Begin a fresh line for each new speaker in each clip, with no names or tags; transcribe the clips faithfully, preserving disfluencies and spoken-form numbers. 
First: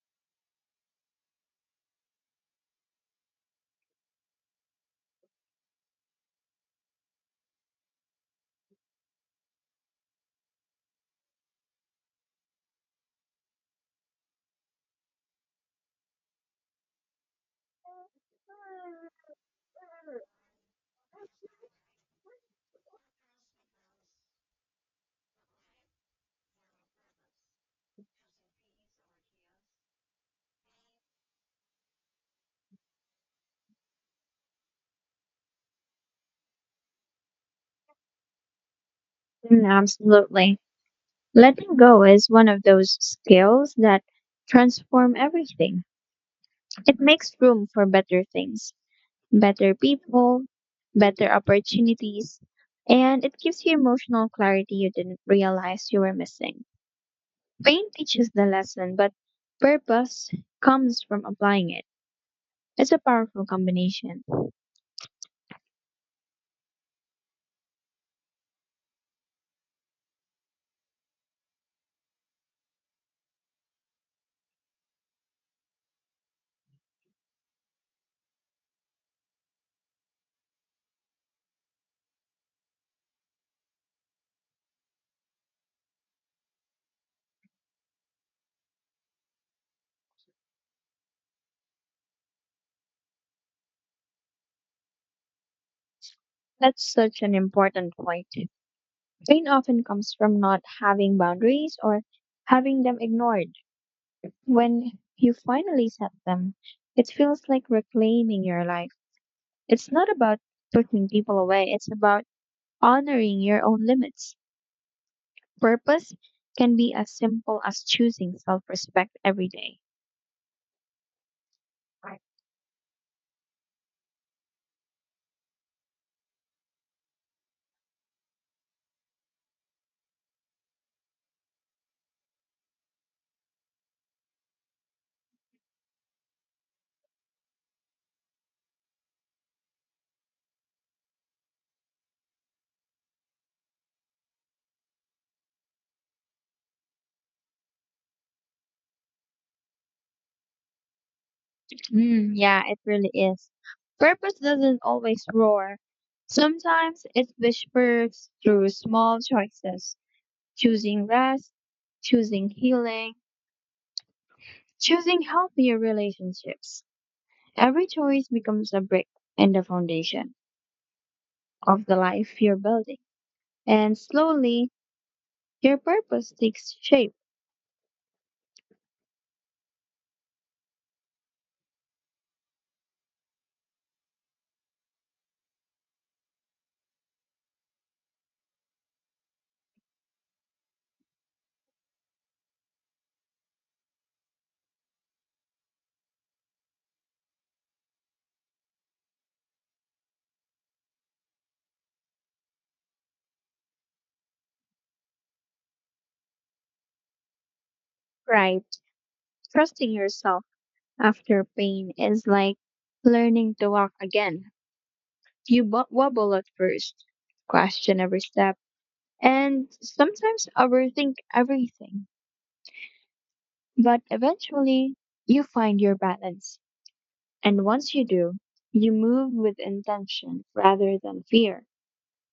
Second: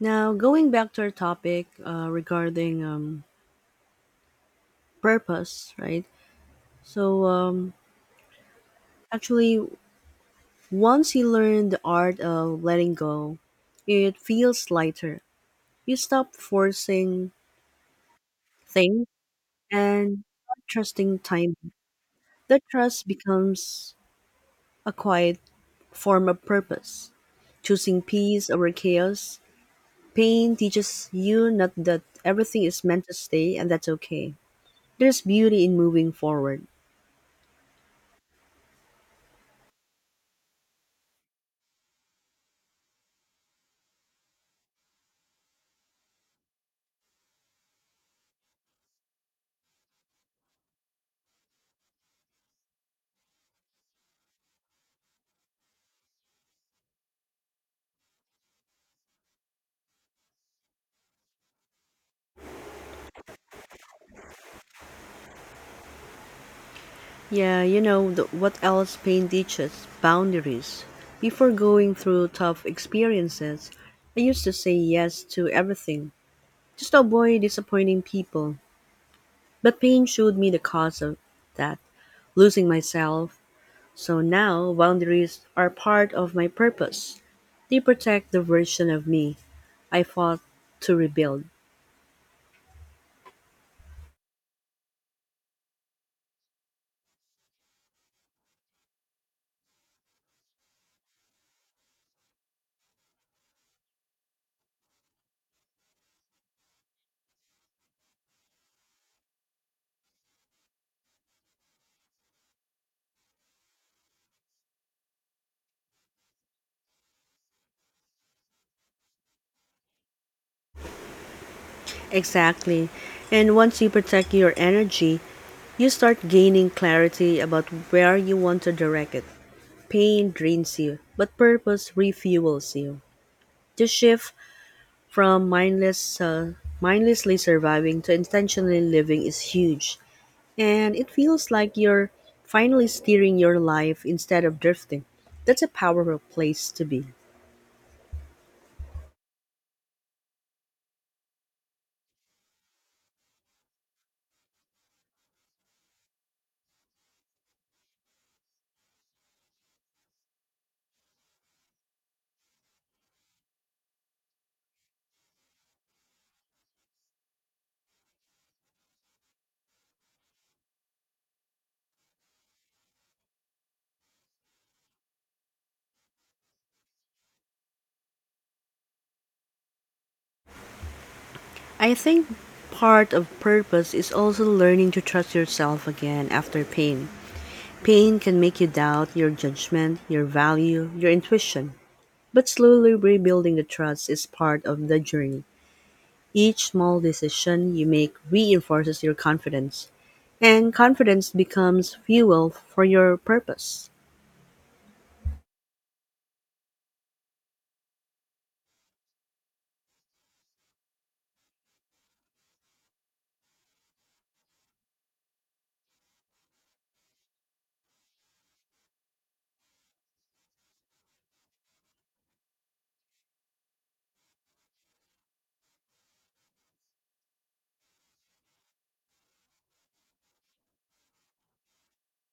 Now, going back to our topic uh, regarding um, purpose, right? So, um, actually, once you learn the art of letting go, it feels lighter. You stop forcing things and start trusting time. That trust becomes a quiet form of purpose. Choosing peace over chaos, pain teaches you not that everything is meant to stay and that's okay. There's beauty in moving forward.
Mm, absolutely. Letting go is one of those skills that transform everything. It makes room for better things, better people, better opportunities, and it gives you emotional clarity you didn't realize you were missing. Pain teaches the lesson, but purpose comes from applying it. It's a powerful combination.
Yeah, you know, the, what else pain teaches? Boundaries. Before going through tough experiences, I used to say yes to everything, just to avoid disappointing people. But pain showed me the cause of that, losing myself. So now, boundaries are part of my purpose. They protect the version of me I fought to rebuild.
That's such an important point. Pain often comes from not having boundaries or having them ignored. When you finally set them, it feels like reclaiming your life. It's not about pushing people away, it's about honoring your own limits. Purpose can be as simple as choosing self respect every day.
Exactly. And once you protect your energy, you start gaining clarity about where you want to direct it. Pain drains you, but purpose refuels you. The shift from mindless, uh, mindlessly surviving to intentionally living is huge, and it feels like you're finally steering your life instead of drifting. That's a powerful place to be.
Mm, yeah, it really is. Purpose doesn't always roar. Sometimes it whispers through small choices, choosing rest, choosing healing, choosing healthier relationships. Every choice becomes a brick in the foundation of the life you're building. And slowly, your purpose takes shape,
I think part of purpose is also learning to trust yourself again after pain. Pain can make you doubt your judgment, your value, your intuition. But slowly rebuilding the trust is part of the journey. Each small decision you make reinforces your confidence, and confidence becomes fuel for your purpose.
right? Trusting yourself after pain is like learning to walk again. You bo- wobble at first, question every step, and sometimes overthink everything. But eventually, you find your balance. And once you do, you move with intention rather than fear.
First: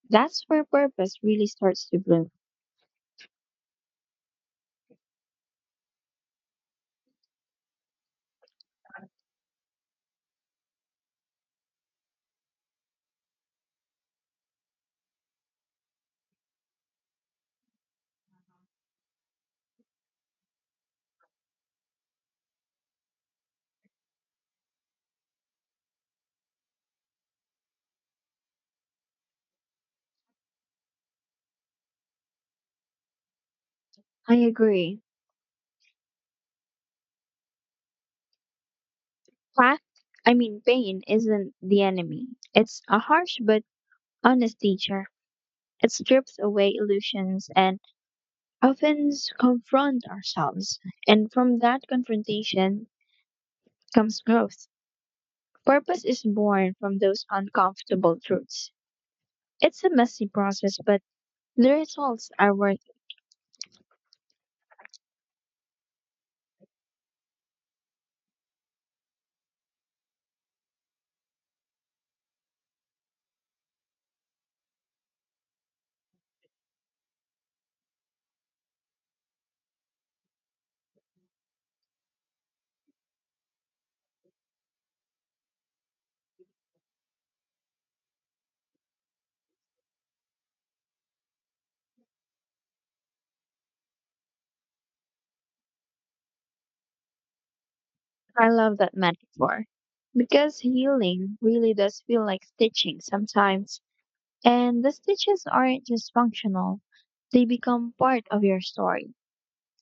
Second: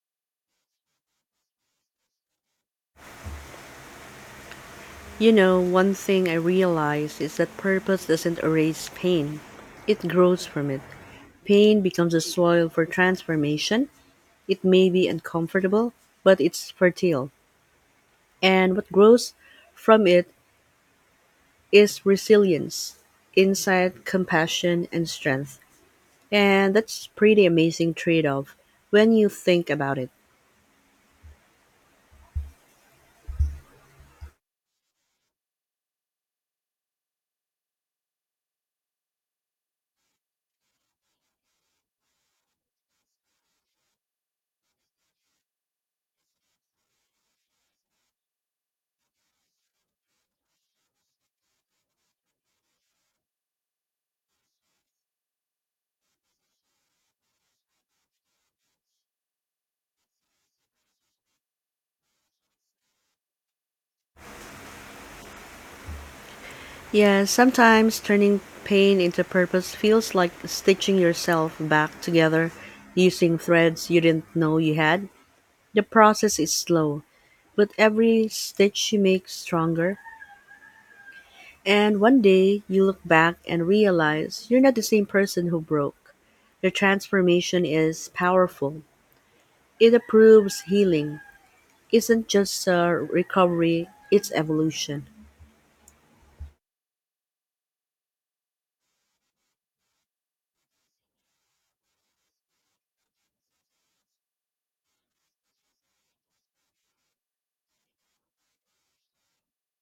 That's where purpose really starts to bloom.
You know, one thing I realize is that purpose doesn't erase pain, it grows from it. Pain becomes a soil for transformation. It may be uncomfortable, but it's fertile. And what grows from it is resilience, insight, compassion, and strength. And that's pretty amazing trade off when you think about it.
I agree. Fact, I mean, pain isn't the enemy. It's a harsh but honest teacher. It strips away illusions and often confront ourselves. And from that confrontation comes growth. Purpose is born from those uncomfortable truths. It's a messy process, but the results are worth it.
Yeah, sometimes turning pain into purpose feels like stitching yourself back together using threads you didn't know you had. The process is slow, but every stitch you make stronger. And one day you look back and realize you're not the same person who broke. The transformation is powerful. It proves healing. Isn't just a recovery, it's evolution.
I love that metaphor because healing really does feel like stitching sometimes. And the stitches aren't just functional, they become part of your story.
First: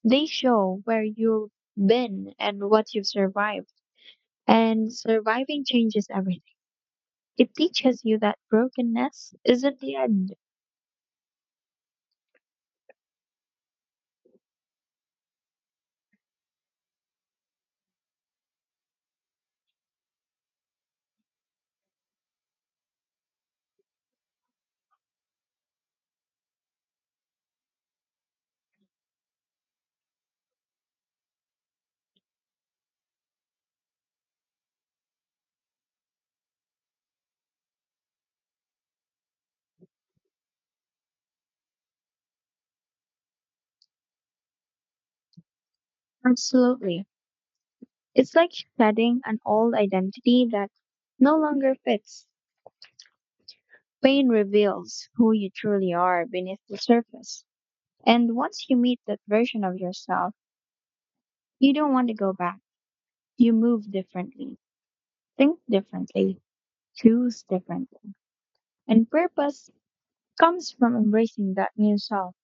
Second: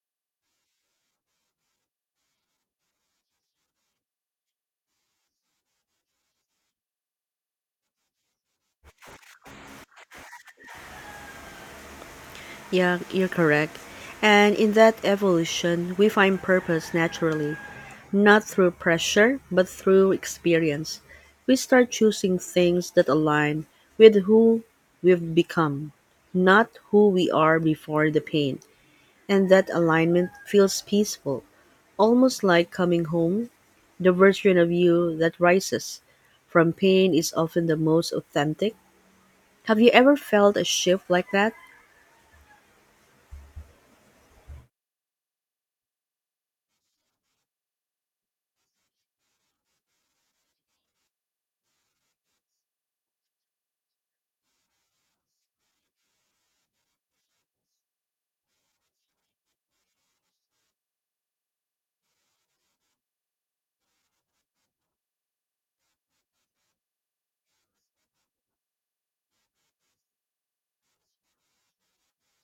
They show where you've been and what you've survived. And surviving changes everything. It teaches you that brokenness isn't the end.
Yeah, you're correct. And in that evolution, we find purpose naturally, not through pressure, but through experience. We start choosing things that align with who we've become, not who we are before the pain. And that alignment feels peaceful, almost like coming home. The version of you that rises from pain is often the most authentic. Have you ever felt a shift like that?
Absolutely. It's like shedding an old identity that no longer fits. Pain reveals who you truly are beneath the surface. And once you meet that version of yourself, you don't want to go back. You move differently, think differently, choose differently. And purpose comes from embracing that new self.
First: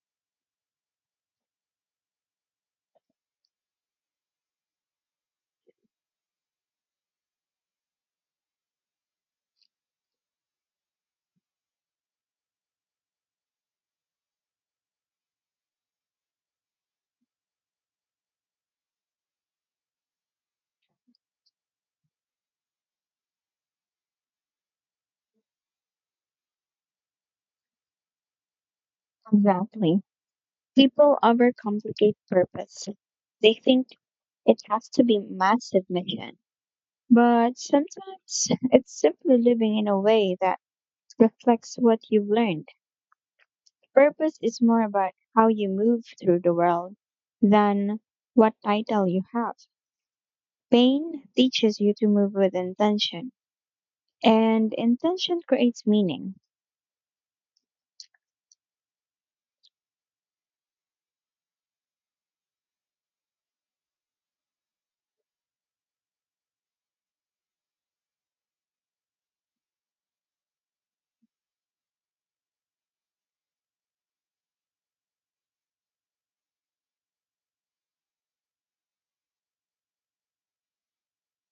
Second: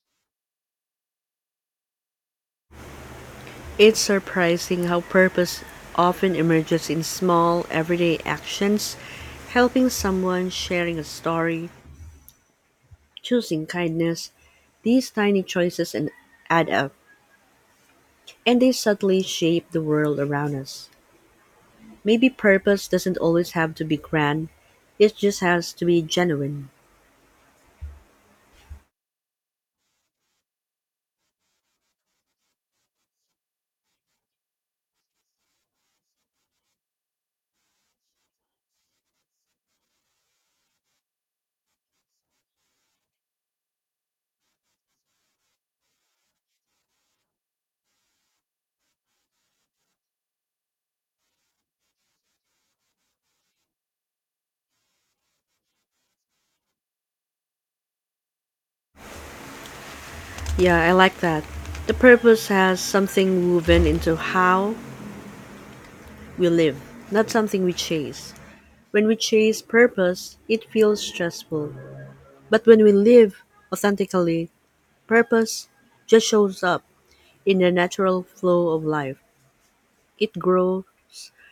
It's surprising how purpose often emerges in small, everyday actions helping someone, sharing a story, choosing kindness. These tiny choices and add up, and they subtly shape the world around us. Maybe purpose doesn't always have to be grand, it just has to be genuine.
Exactly. People overcomplicate purpose. They think it has to be massive mission. But sometimes it's simply living in a way that reflects what you've learned. Purpose is more about how you move through the world than what title you have. Pain teaches you to move with intention, and intention creates meaning.
Yeah, I like that. The purpose has something woven into how we live, not something we chase. When we chase purpose, it feels stressful. But when we live authentically, purpose just shows up in the natural flow of life. It grows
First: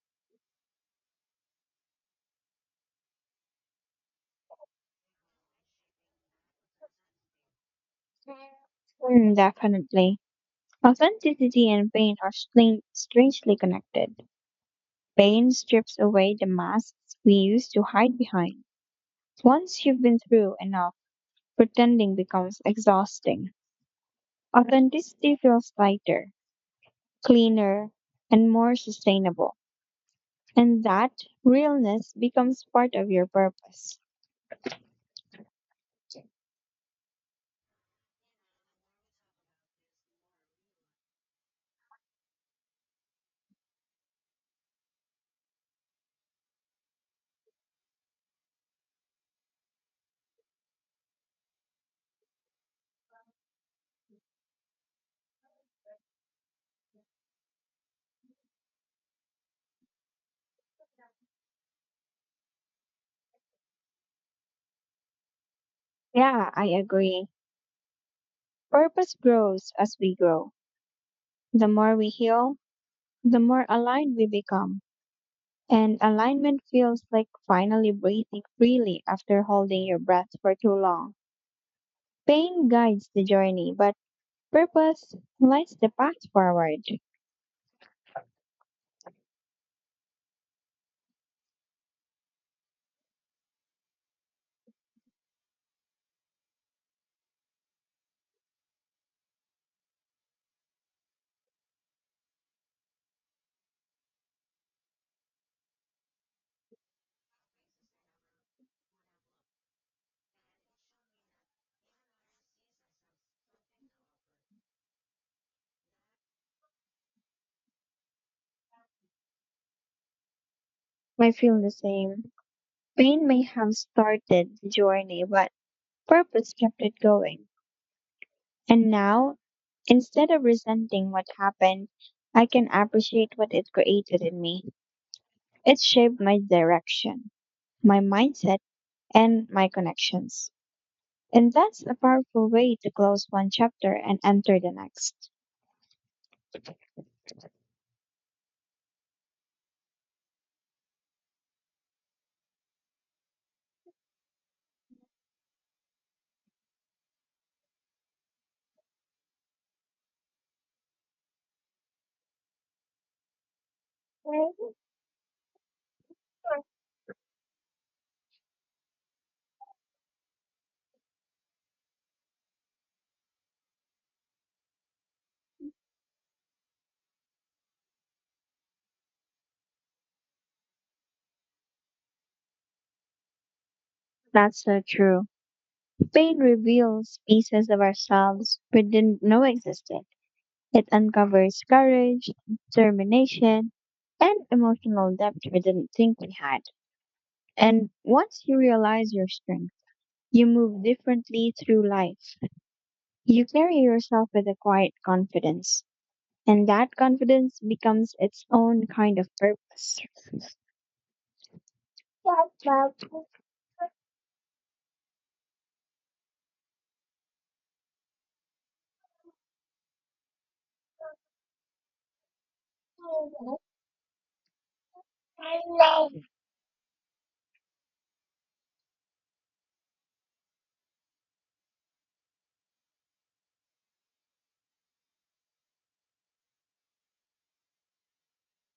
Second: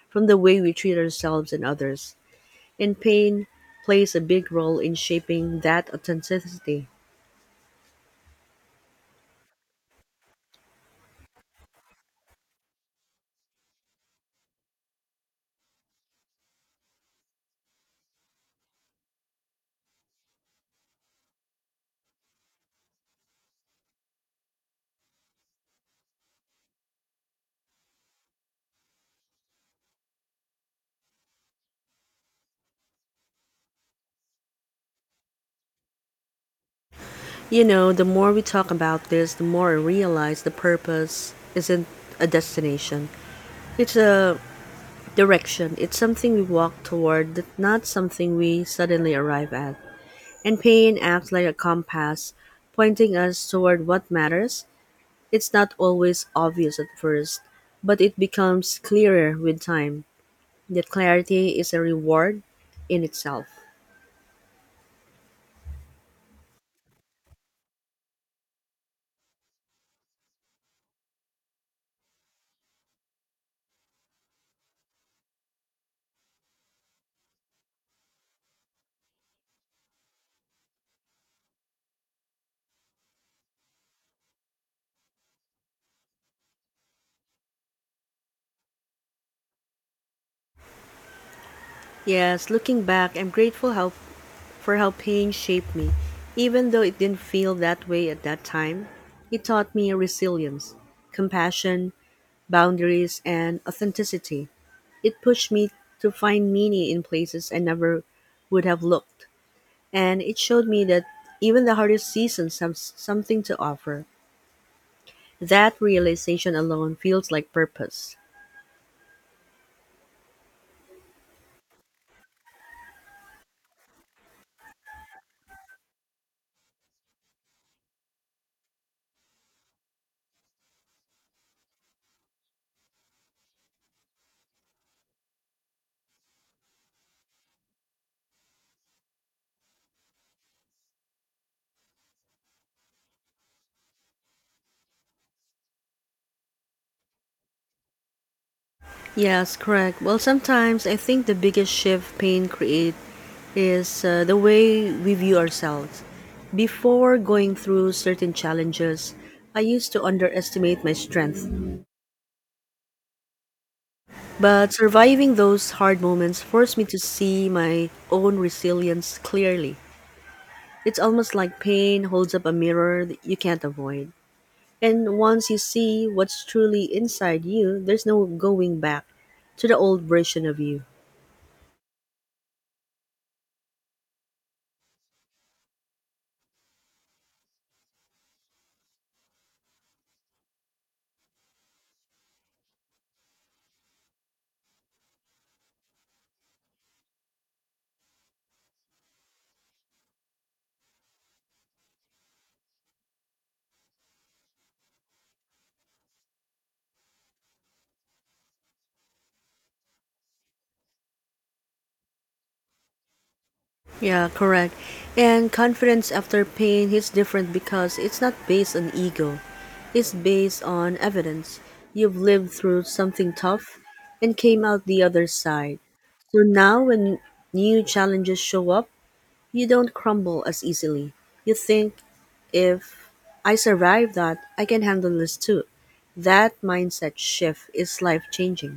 from the way we treat ourselves and others. And pain plays a big role in shaping that authenticity.
Mm, definitely. Authenticity and pain are stran- strangely connected. Pain strips away the masks we used to hide behind. Once you've been through enough, pretending becomes exhausting. Authenticity feels lighter, cleaner, and more sustainable. And that realness becomes part of your purpose.
You know, the more we talk about this, the more I realize the purpose isn't a destination. It's a direction. It's something we walk toward, not something we suddenly arrive at. And pain acts like a compass, pointing us toward what matters. It's not always obvious at first, but it becomes clearer with time. That clarity is a reward in itself.
Yeah, I agree. Purpose grows as we grow. The more we heal, the more aligned we become. And alignment feels like finally breathing freely after holding your breath for too long. Pain guides the journey, but purpose lights the path forward.
Yes, looking back, I'm grateful how for how pain shaped me. Even though it didn't feel that way at that time, it taught me resilience, compassion, boundaries, and authenticity. It pushed me to find meaning in places I never would have looked. And it showed me that even the hardest seasons have s- something to offer. That realization alone feels like purpose.
I feel the same. Pain may have started the journey, but purpose kept it going. And now, instead of resenting what happened, I can appreciate what it created in me. It shaped my direction, my mindset, and my connections. And that's a powerful way to close one chapter and enter the next.
Yes, correct. Well, sometimes I think the biggest shift pain create is uh, the way we view ourselves. Before going through certain challenges, I used to underestimate my strength. But surviving those hard moments forced me to see my own resilience clearly. It's almost like pain holds up a mirror that you can't avoid. And once you see what's truly inside you, there's no going back to the old version of you.
That's so true. Pain reveals pieces of ourselves we didn't know existed. It uncovers courage, determination, and emotional depth we didn't think we had. And once you realize your strength, you move differently through life. You carry yourself with a quiet confidence, and that confidence becomes its own kind of purpose.
Yeah, correct. And confidence after pain hits different because it's not based on ego, it's based on evidence. You've lived through something tough and came out the other side. So now, when new challenges show up, you don't crumble as easily. You think, if I survive that, I can handle this too. That mindset shift is life changing.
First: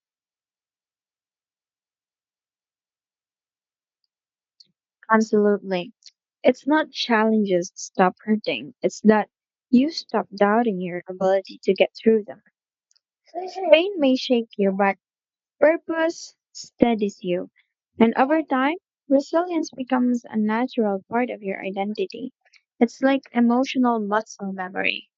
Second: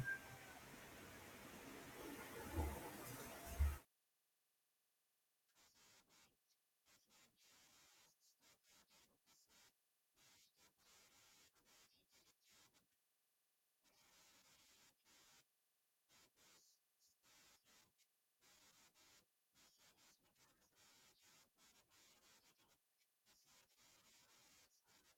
Absolutely. It's not challenges stop hurting, it's that you stop doubting your ability to get through them. Pain may shake you, but purpose steadies you. And over time, resilience becomes a natural part of your identity. It's like emotional muscle memory.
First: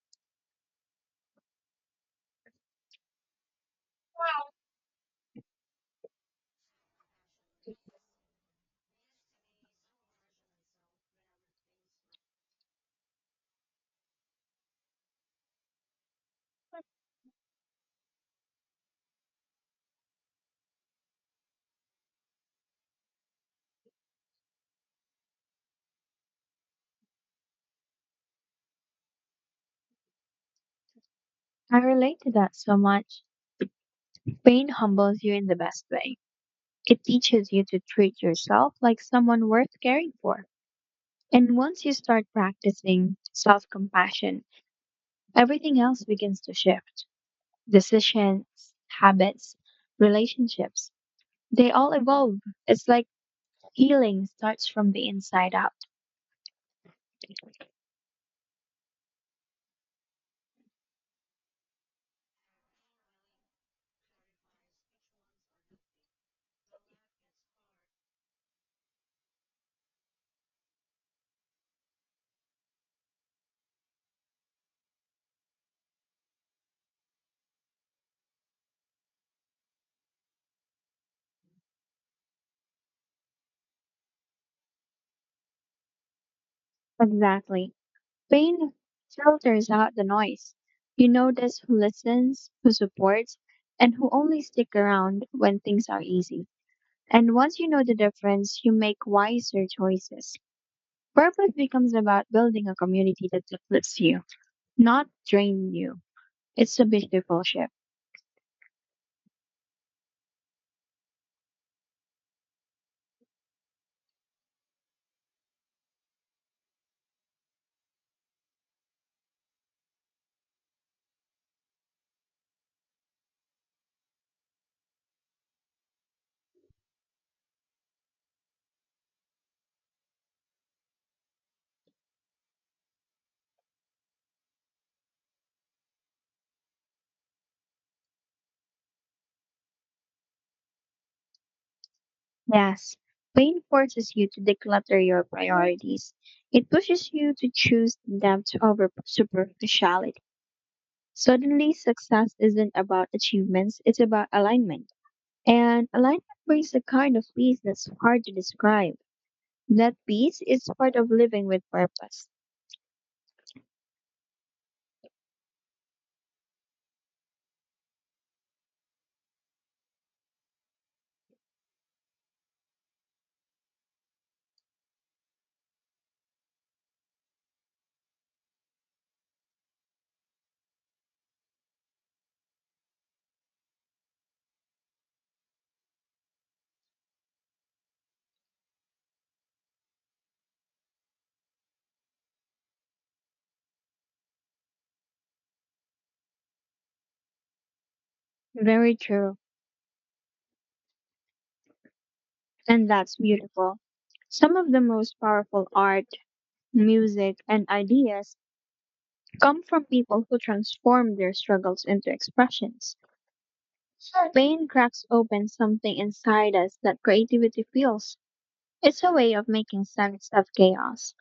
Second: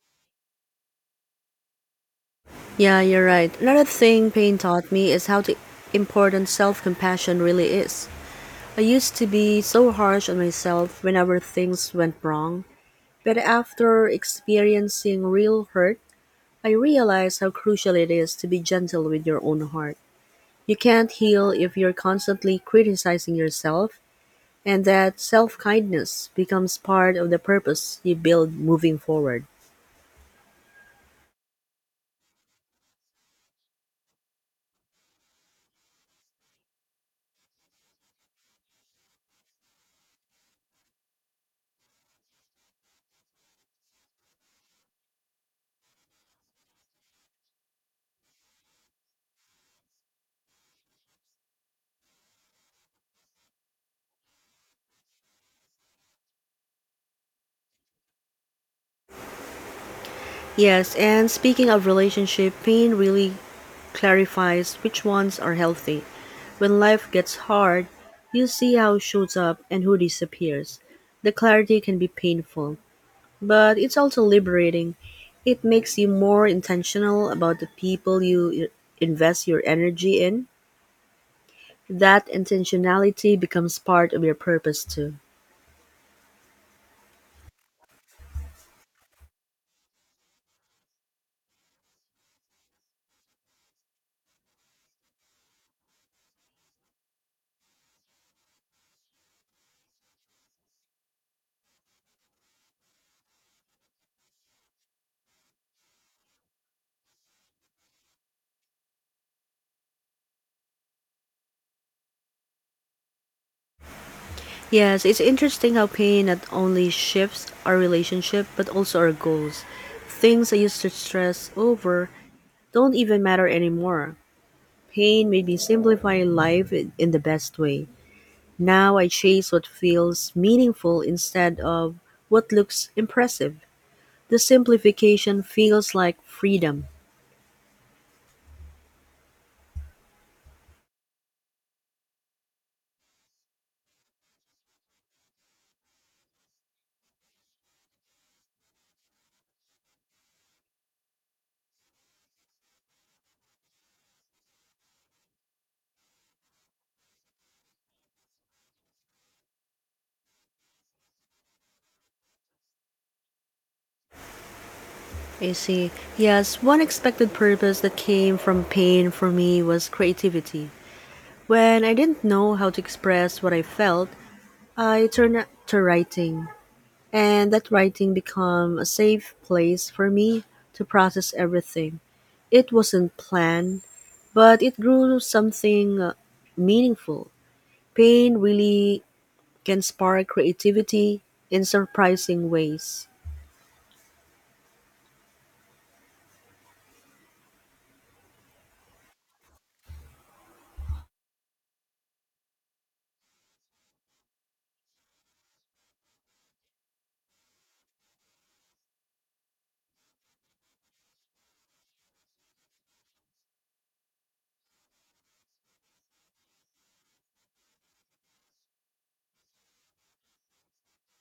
Yeah, you're right. Another thing pain taught me is how the important self compassion really is. I used to be so harsh on myself whenever things went wrong, but after experiencing real hurt, I realized how crucial it is to be gentle with your own heart. You can't heal if you're constantly criticizing yourself and that self-kindness becomes part of the purpose you build moving forward.
I relate to that so much. Pain humbles you in the best way. It teaches you to treat yourself like someone worth caring for. And once you start practicing self compassion, everything else begins to shift. Decisions, habits, relationships, they all evolve. It's like healing starts from the inside out.
Yes, and speaking of relationship, pain really clarifies which ones are healthy. When life gets hard, you see how shows up and who disappears. The clarity can be painful, but it's also liberating. It makes you more intentional about the people you invest your energy in. That intentionality becomes part of your purpose too.
Exactly. Pain filters out the noise. You notice who listens, who supports, and who only stick around when things are easy. And once you know the difference, you make wiser choices. Purpose becomes about building a community that uplifts you, not drain you. It's a beautiful shift.
Yes, it's interesting how pain not only shifts our relationship but also our goals. Things I used to stress over don't even matter anymore. Pain made me simplify life in in the best way. Now I chase what feels meaningful instead of what looks impressive. The simplification feels like freedom.
Yes, pain forces you to declutter your priorities. It pushes you to choose depth over superficiality. Suddenly, success isn't about achievements, it's about alignment. And alignment brings a kind of peace that's hard to describe. That peace is part of living with purpose. Yep.
I see. Yes, one expected purpose that came from pain for me was creativity. When I didn't know how to express what I felt, I turned to writing, and that writing became a safe place for me to process everything. It wasn't planned, but it grew something uh, meaningful. Pain really can spark creativity in surprising ways.
Yep. Very true. And that's beautiful. Some of the most powerful art, music, and ideas come from people who transform their struggles into expressions. Pain cracks open something inside us that creativity feels. It's a way of making sense of chaos.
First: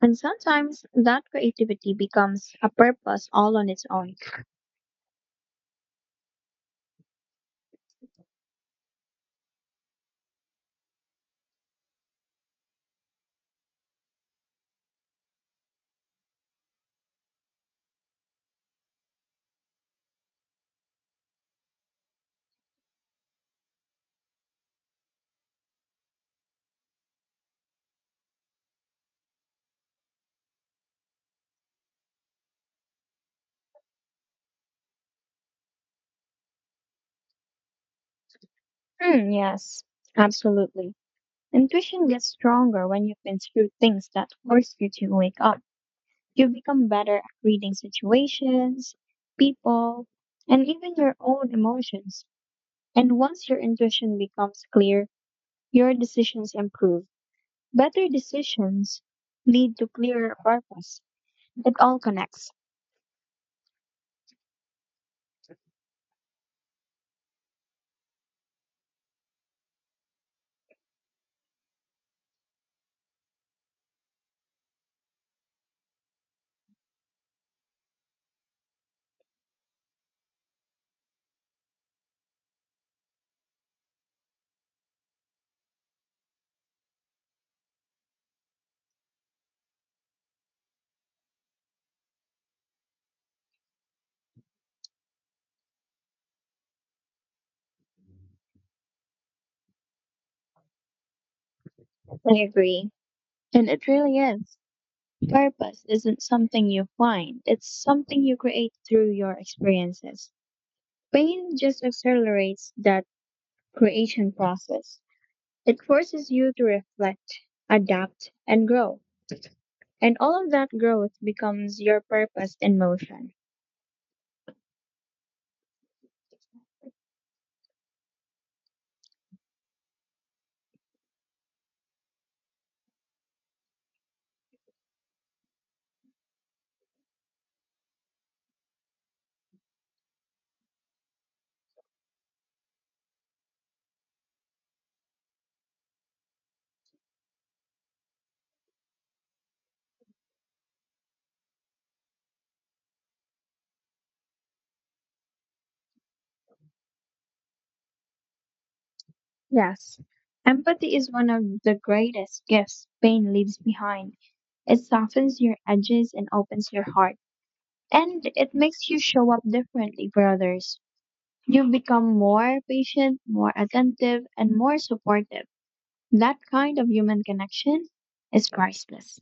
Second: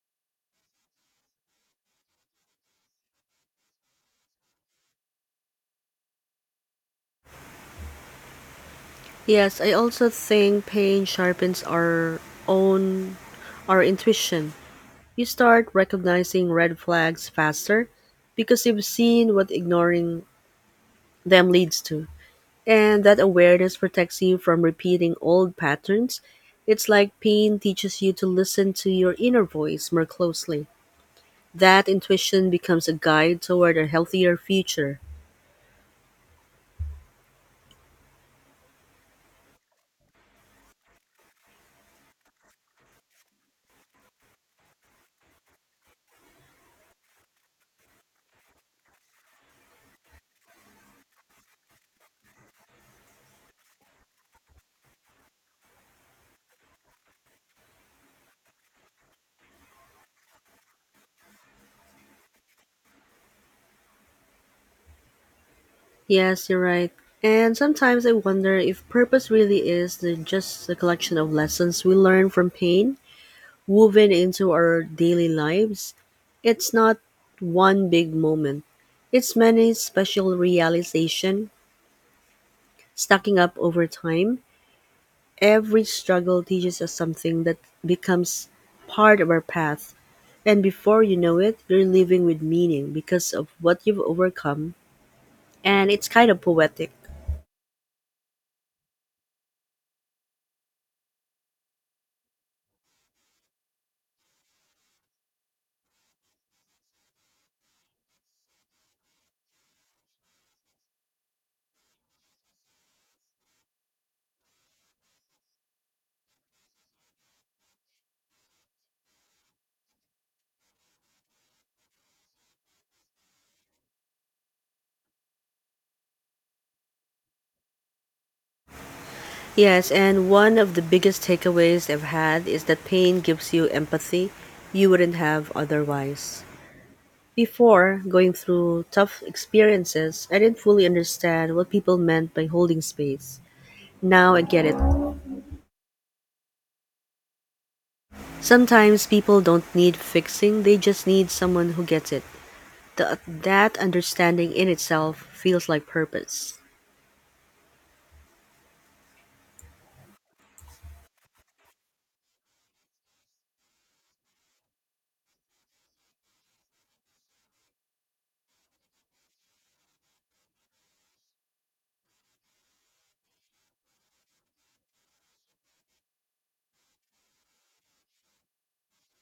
And sometimes that creativity becomes a purpose all on its own.
Yes, I also think pain sharpens our own our intuition. You start recognizing red flags faster because you've seen what ignoring them leads to. And that awareness protects you from repeating old patterns. It's like pain teaches you to listen to your inner voice more closely. That intuition becomes a guide toward a healthier future.
Hmm, yes, absolutely. Intuition gets stronger when you've been through things that force you to wake up. You become better at reading situations, people, and even your own emotions. And once your intuition becomes clear, your decisions improve. Better decisions lead to clearer purpose. It all connects.
Yes, you're right. And sometimes I wonder if purpose really is the, just a collection of lessons we learn from pain woven into our daily lives. It's not one big moment. It's many special realization stacking up over time. Every struggle teaches us something that becomes part of our path. And before you know it, you're living with meaning because of what you've overcome. And it's kind of poetic.
I agree. And it really is. Purpose isn't something you find, it's something you create through your experiences. Pain just accelerates that creation process. It forces you to reflect, adapt, and grow. And all of that growth becomes your purpose in motion.
Yes, and one of the biggest takeaways I've had is that pain gives you empathy you wouldn't have otherwise. Before going through tough experiences, I didn't fully understand what people meant by holding space. Now I get it. Sometimes people don't need fixing, they just need someone who gets it. Th- that understanding in itself feels like purpose.
Yes, empathy is one of the greatest gifts pain leaves behind. It softens your edges and opens your heart. And it makes you show up differently for others. You've become more patient, more attentive, and more supportive. That kind of human connection is priceless.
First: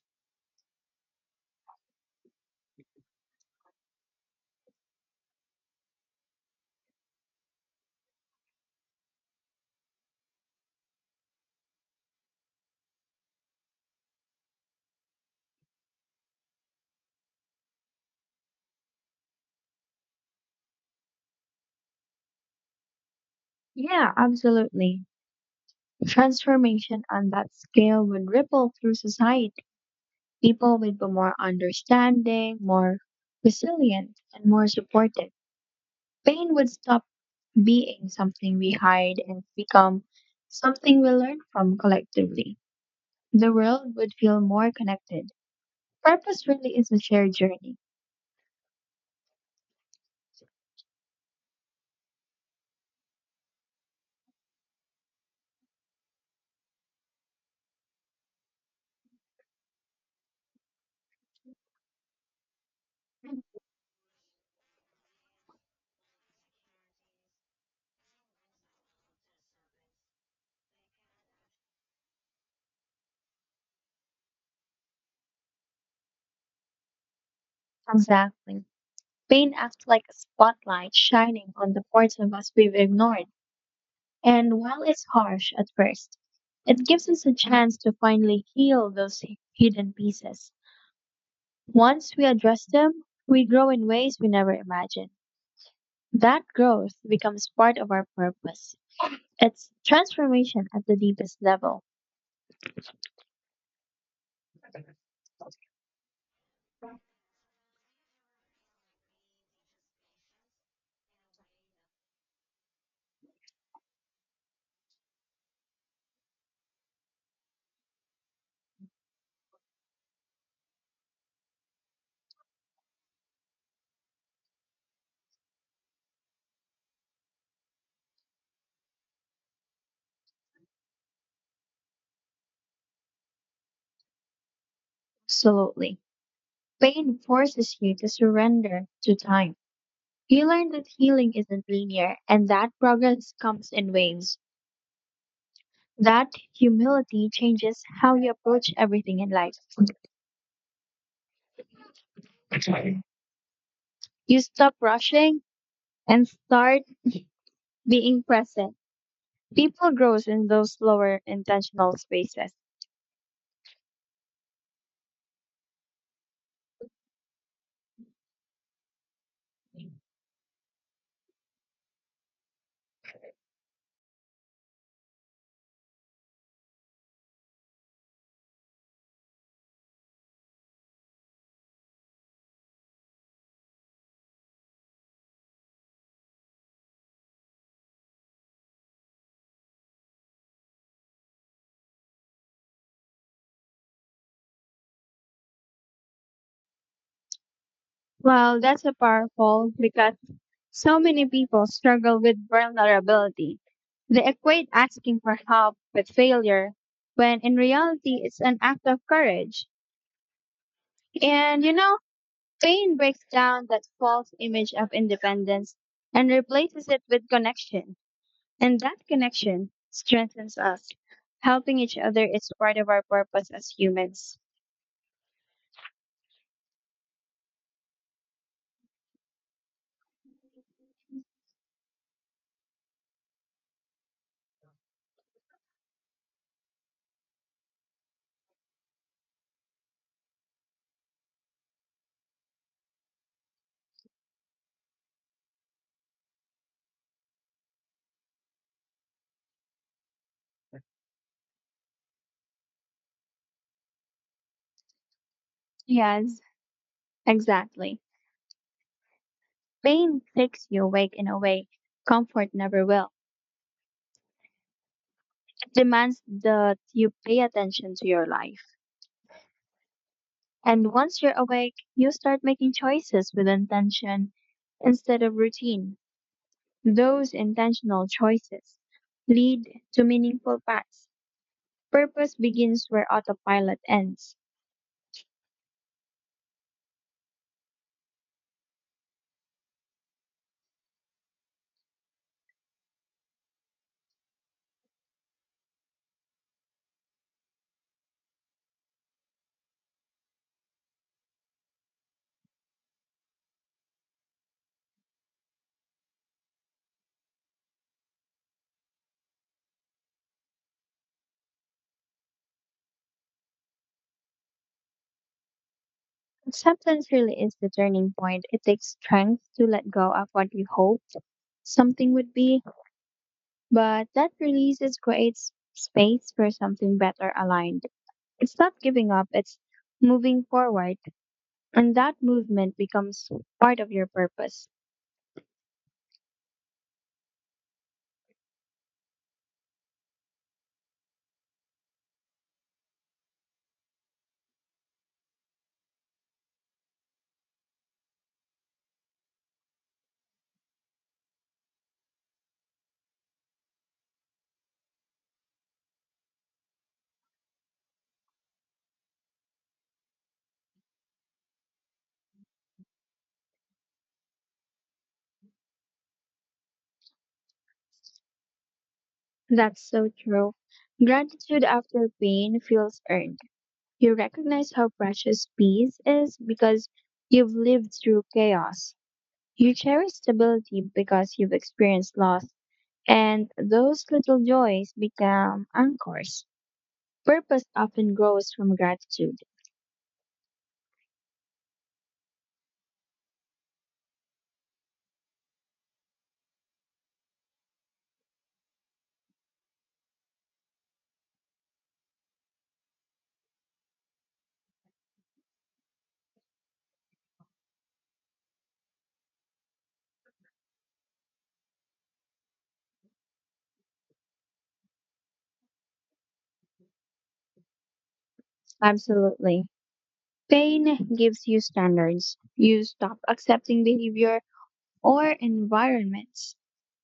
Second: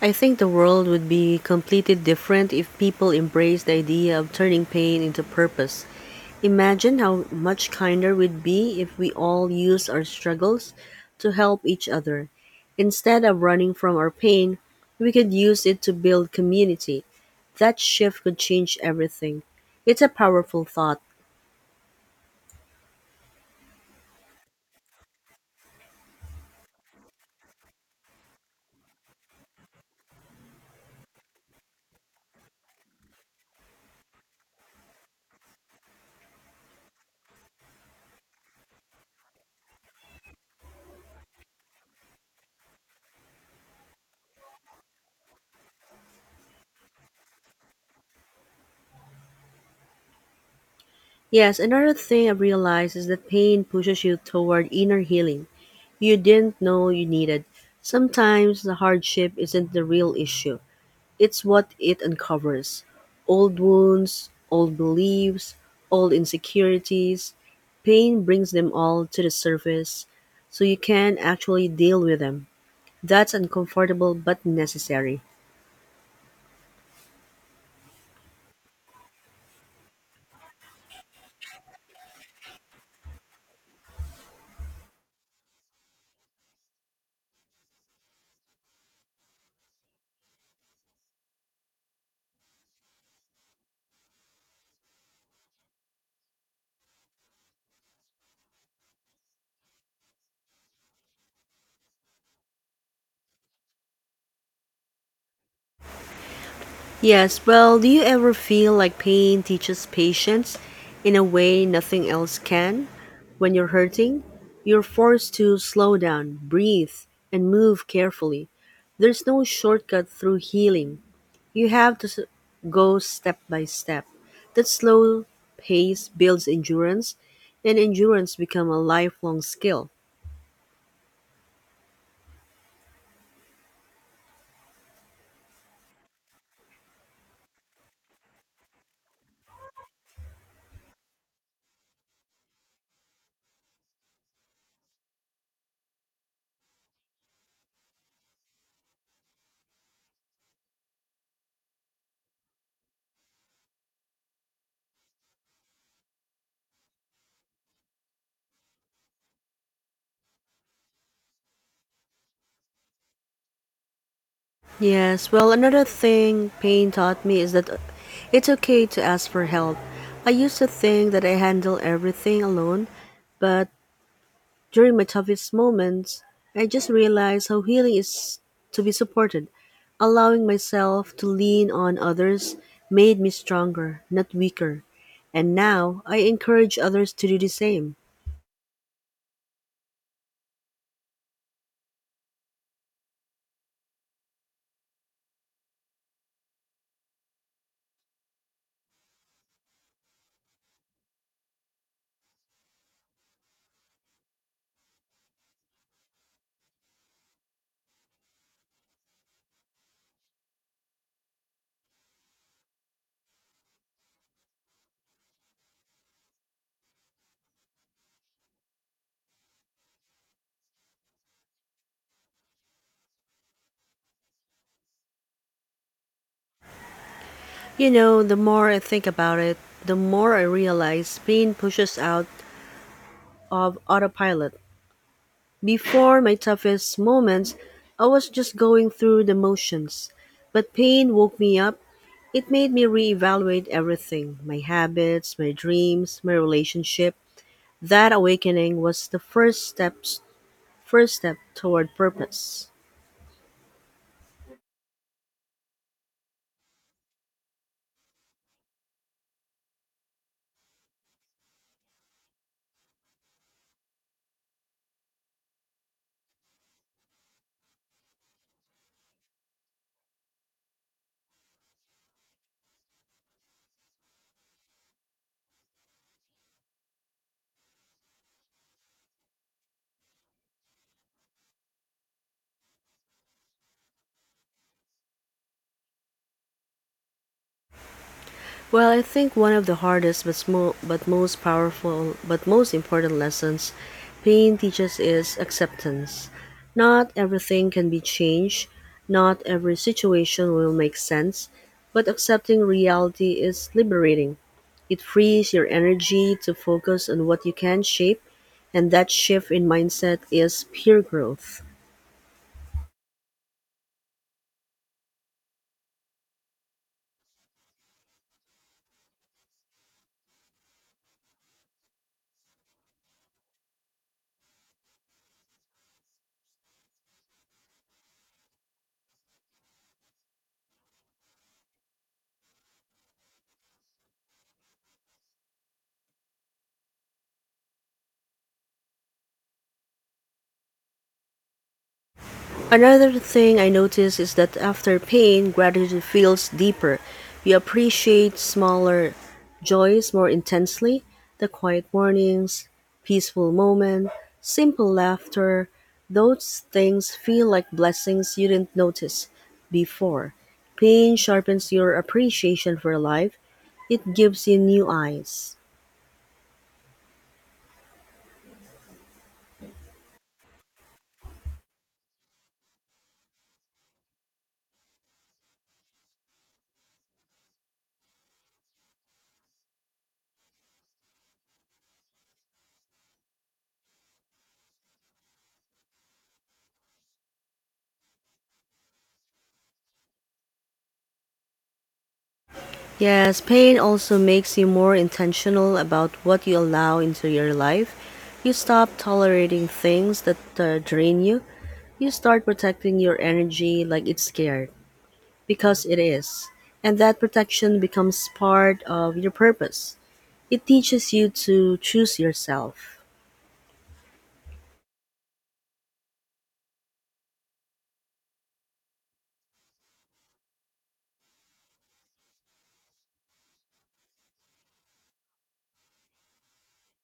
I think the world would be completely different if people embraced the idea of turning pain into purpose. Imagine how much kinder we'd be if we all used our struggles to help each other. Instead of running from our pain, we could use it to build community. That shift could change everything. It's a powerful thought.
Yeah, absolutely. Transformation on that scale would ripple through society. People would be more understanding, more resilient, and more supportive. Pain would stop being something we hide and become something we learn from collectively. The world would feel more connected. Purpose really is a shared journey.
Yes, another thing I've realized is that pain pushes you toward inner healing you didn't know you needed. Sometimes the hardship isn't the real issue, it's what it uncovers old wounds, old beliefs, old insecurities. Pain brings them all to the surface so you can actually deal with them. That's uncomfortable but necessary.
Exactly. Pain acts like a spotlight shining on the parts of us we've ignored. And while it's harsh at first, it gives us a chance to finally heal those hi- hidden pieces. Once we address them, we grow in ways we never imagined. That growth becomes part of our purpose. It's transformation at the deepest level.
Yes, well, do you ever feel like pain teaches patience in a way nothing else can? When you're hurting, you're forced to slow down, breathe, and move carefully. There's no shortcut through healing. You have to s- go step by step. That slow pace builds endurance, and endurance becomes a lifelong skill.
Absolutely. Pain forces you to surrender to time. You learn that healing isn't linear and that progress comes in waves. That humility changes how you approach everything in life. You stop rushing and start being present. People grows in those slower intentional spaces.
Yes, well, another thing pain taught me is that it's okay to ask for help. I used to think that I handle everything alone, but during my toughest moments, I just realized how healing is to be supported. Allowing myself to lean on others made me stronger, not weaker. And now I encourage others to do the same.
Well, that's a powerful because so many people struggle with vulnerability. They equate asking for help with failure when in reality it's an act of courage. And you know, pain breaks down that false image of independence and replaces it with connection. And that connection strengthens us. Helping each other is part of our purpose as humans.
You know, the more I think about it, the more I realize pain pushes out of autopilot. Before my toughest moments, I was just going through the motions. But pain woke me up. It made me reevaluate everything my habits, my dreams, my relationship. That awakening was the first steps first step toward purpose.
Yes, exactly. Pain takes you awake in a way comfort never will. It demands that you pay attention to your life. And once you're awake, you start making choices with intention instead of routine. Those intentional choices lead to meaningful paths. Purpose begins where autopilot ends.
Well, I think one of the hardest but, smo- but most powerful but most important lessons pain teaches is acceptance. Not everything can be changed, not every situation will make sense, but accepting reality is liberating. It frees your energy to focus on what you can shape, and that shift in mindset is pure growth.
Acceptance really is the turning point. It takes strength to let go of what you hoped something would be, but that release is creates space for something better aligned. It's not giving up, it's moving forward, and that movement becomes part of your purpose.
Another thing I notice is that after pain, gratitude feels deeper. You appreciate smaller joys more intensely, the quiet mornings, peaceful moment, simple laughter. Those things feel like blessings you didn't notice before. Pain sharpens your appreciation for life. It gives you new eyes.
That's so true. Gratitude after pain feels earned. You recognize how precious peace is because you've lived through chaos. You cherish stability because you've experienced loss, and those little joys become anchors. Purpose often grows from gratitude.
Yes, pain also makes you more intentional about what you allow into your life. You stop tolerating things that uh, drain you. You start protecting your energy like it's scared, because it is. And that protection becomes part of your purpose. It teaches you to choose yourself.
Absolutely. Pain gives you standards. You stop accepting behavior or environments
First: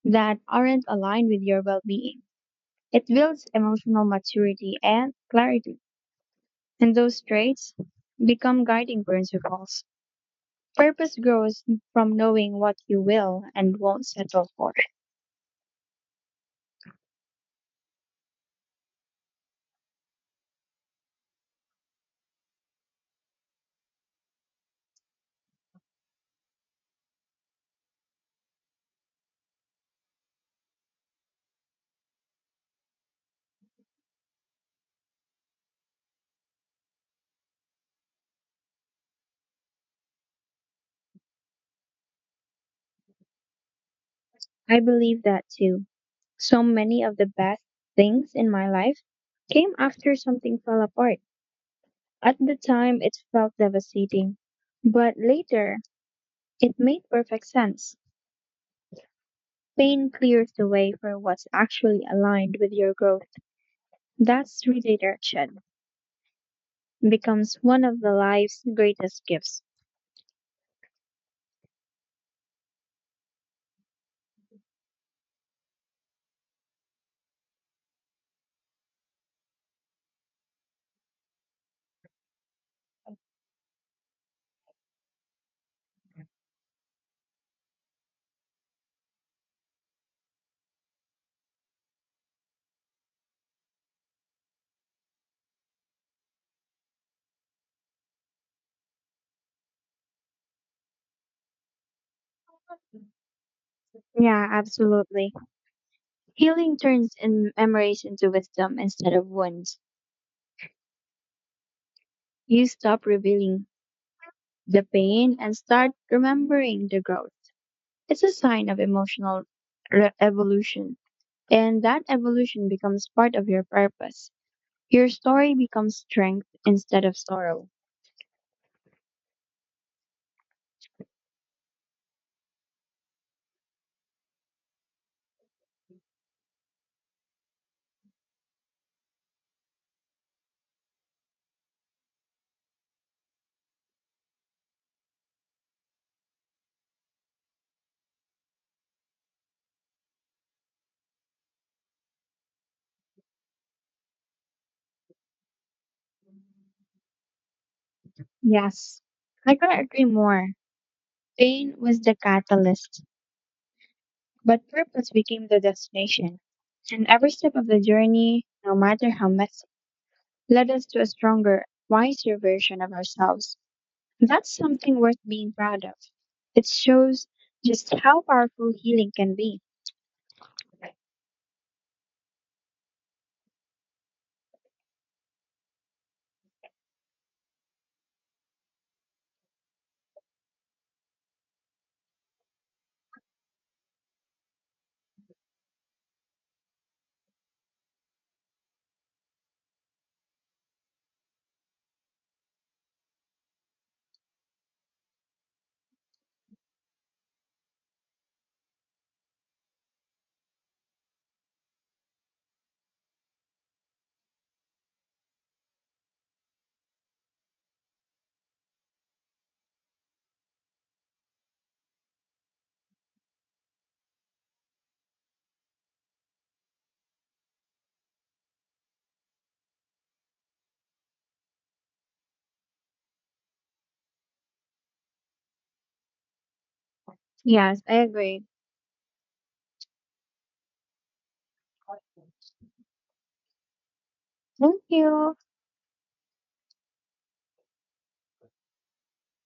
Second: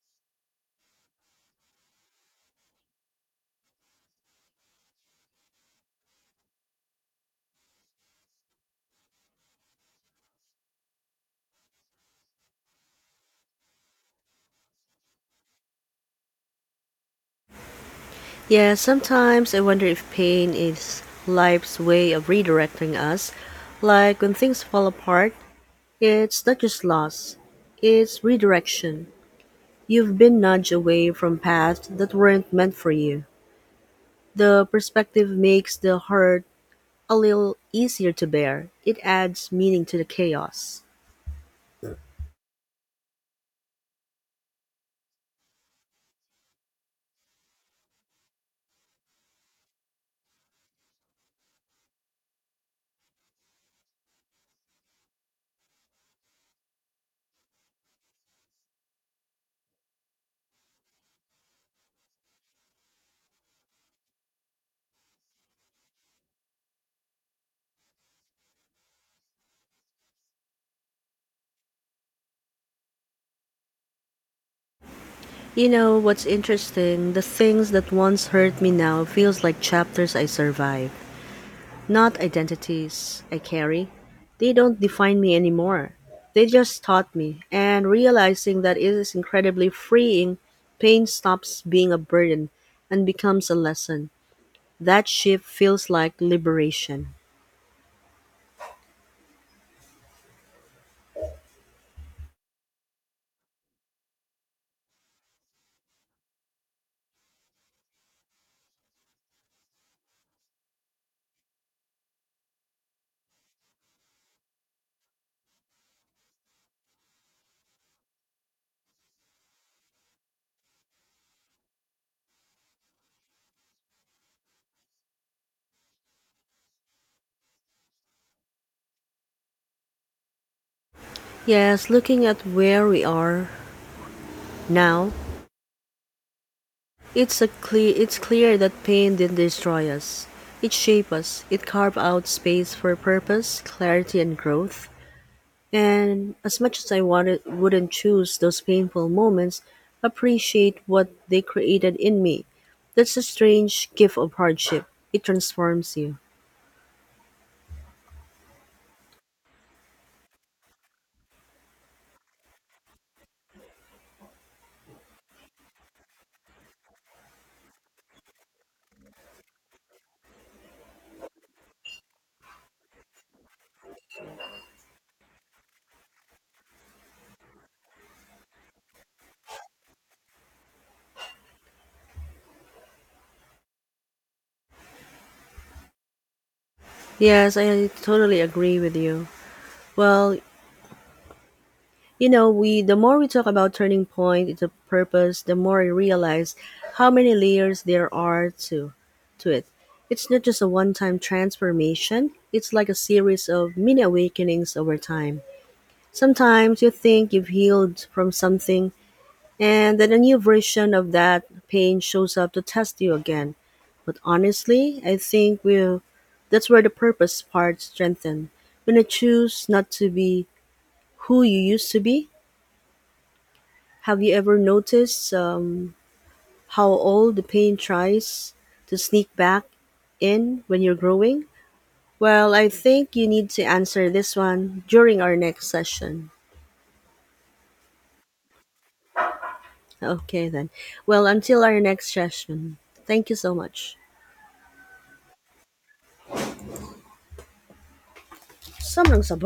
that aren't aligned with your well being. It builds emotional maturity and clarity. And those traits become guiding principles. Purpose grows from knowing what you will and won't settle for.
Yeah, sometimes I wonder if pain is life's way of redirecting us. Like when things fall apart, it's not just loss, it's redirection. You've been nudged away from paths that weren't meant for you. The perspective makes the hurt a little easier to bear. It adds meaning to the chaos.
I believe that too. So many of the best things in my life came after something fell apart. At the time, it felt devastating, but later, it made perfect sense. Pain clears the way for what's actually aligned with your growth. That's redirection becomes one of the life's greatest gifts.
You know what's interesting? The things that once hurt me now feels like chapters I survived, not identities I carry. They don't define me anymore. They just taught me, and realizing that it is incredibly freeing, pain stops being a burden and becomes a lesson. That shift feels like liberation.
Yeah, absolutely. Healing turns in memories into wisdom instead of wounds. You stop revealing the pain and start remembering the growth. It's a sign of emotional re- evolution, and that evolution becomes part of your purpose. Your story becomes strength instead of sorrow.
Yes, looking at where we are now, it's a clear it's clear that pain didn't destroy us. It shaped us. It carved out space for purpose, clarity and growth. And as much as I wanted wouldn't choose those painful moments, appreciate what they created in me. That's a strange gift of hardship. It transforms you.
Yes, I couldn't agree more. Pain was the catalyst, but purpose became the destination. And every step of the journey, no matter how messy, led us to a stronger, wiser version of ourselves. That's something worth being proud of. It shows just how powerful healing can be.
Yes, I totally agree with you. Well, you know, we the more we talk about turning point, the purpose, the more I realize how many layers there are to to it. It's not just a one-time transformation. It's like a series of mini awakenings over time. Sometimes you think you've healed from something, and then a new version of that pain shows up to test you again. But honestly, I think we that's where the purpose part strengthen. When you choose not to be who you used to be, have you ever noticed um, how all the pain tries to sneak back in when you're growing? Well, I think you need to answer this one during our next session.
Yes, I agree.
Okay, then. Well, until our next session, thank you so much.
Thank you.
Samang saba.